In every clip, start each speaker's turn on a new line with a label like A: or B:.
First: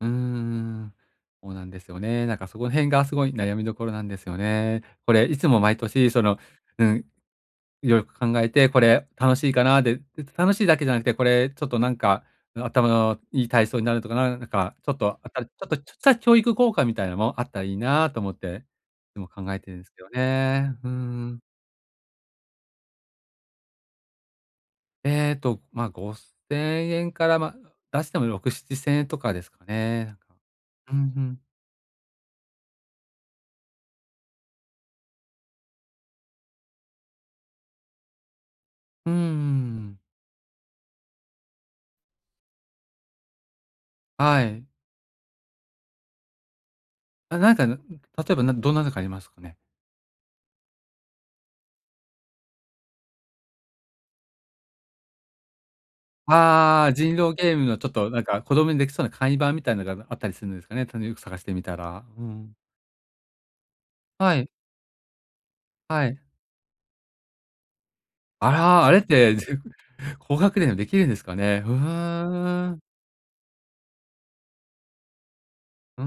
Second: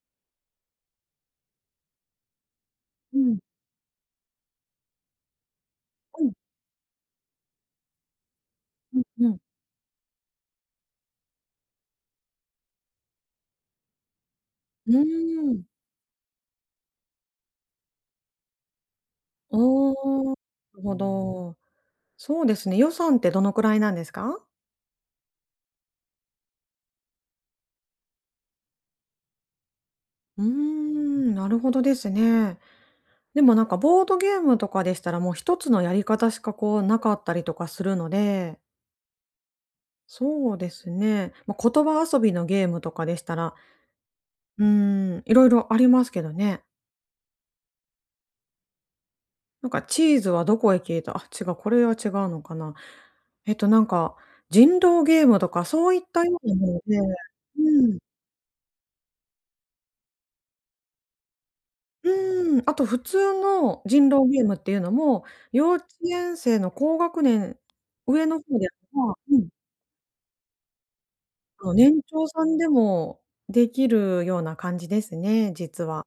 A: うーん、そうなんですよね。なんかその辺がす
B: う
A: ごい
B: ん。
A: 悩みどころなんですよね。これいつも毎年、そ
B: うん。
A: の、うん、よく考えて、こ
B: うん
A: れ
B: う
A: 楽
B: ん。
A: しいかなで、楽しいだけじゃなくて、これちょっとなんか、ん、頭のいい体操になるとか、なんなんかち
B: う
A: ょ
B: ー
A: っと、あたち
B: ん。
A: ょっとちょっちゃ、教育効果みたいなのもあったらいいなと思って、いつも考えてるんです
B: お
A: けど
B: お、な
A: ね。
B: る
A: うー
B: ほ
A: ん。
B: ど。そうですね、予算ってどのくらいなんですか？
A: えっと、ま、5000円から、ま、出しても6、7000円とかですかね。
B: うー
A: うん、ふ
B: ん、
A: ん。
B: なるほどですね。でもなんかボードゲームとかでしたら、もう1つのやり方しかこうなかったりとかするので
A: うんうんうん。
B: そうですね。ま、言葉遊びのゲームとかでしたら、
A: は
B: う
A: い。
B: ーん。色々ありますけどね。
A: あ、なんか、なん例えば、なんどんなのがありますかね？
B: なんかチーズはどこへ消えた。あ、違う。これは違うのかな。えっとなんか人狼ゲームとかそういった
A: ああ
B: ようなもの
A: ああああ。
B: で、
A: 人狼ゲームのち
B: う
A: ょっ
B: ん。
A: となんか子供にできそうな簡易版みたいなのが、あの、あったりするんですかね？ちゃんとよく探してみたら。うん。
B: うーん。あと普通の人狼
A: は
B: ゲー
A: い。
B: ムっていうのも、幼稚
A: はい。
B: 園生の高学年、上の
A: あ
B: 方で、
A: ら、あれっ
B: ああ
A: て、
B: うん。
A: 高学年でもできるんですかね。
B: そ
A: ふ
B: う、年長さん
A: ー
B: で
A: ん。
B: もできるような感じですね、実
A: うー
B: は。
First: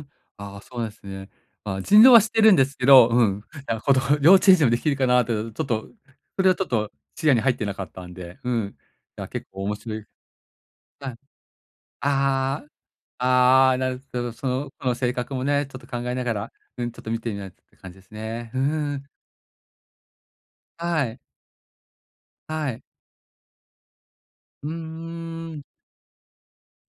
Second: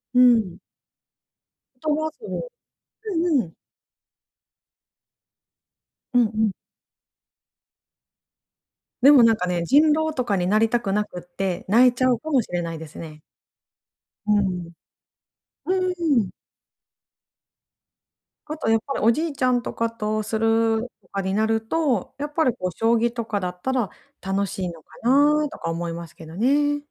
A: ん。
B: う
A: あ
B: ん。
A: あ、そうなんですね。まあ、
B: と
A: 人
B: ま
A: 狼
B: す
A: は知
B: る。
A: ってるんですけど、
B: う
A: う
B: ん
A: ん。
B: うん。
A: なんか子供幼稚園児もできるかなとちょっと、
B: うんう
A: それ
B: ん。
A: はちょっと視野に入ってなかったんで。うん。
B: でも
A: や、
B: なん
A: 結
B: かね、
A: 構面
B: 人
A: 白い。
B: 狼とかになりたくな
A: はい。
B: くって、泣いちゃうかもしれ
A: ああ
B: ないですね。
A: ああああ。ああああああ、なる。てか、
B: う
A: そ
B: ん。
A: の子の性格もね、
B: う
A: ちょっと考え
B: ー
A: な
B: ん。
A: がら、うん。ちょっと見てみないって感じですね。
B: あ
A: ふう
B: とやっぱり
A: ん。
B: おじいちゃんとかとする
A: は
B: と
A: い。
B: かになると、やっぱりこう
A: はい。
B: 将棋とかだったら楽しい
A: うー
B: のかなと
A: ん。
B: か思いますけどね。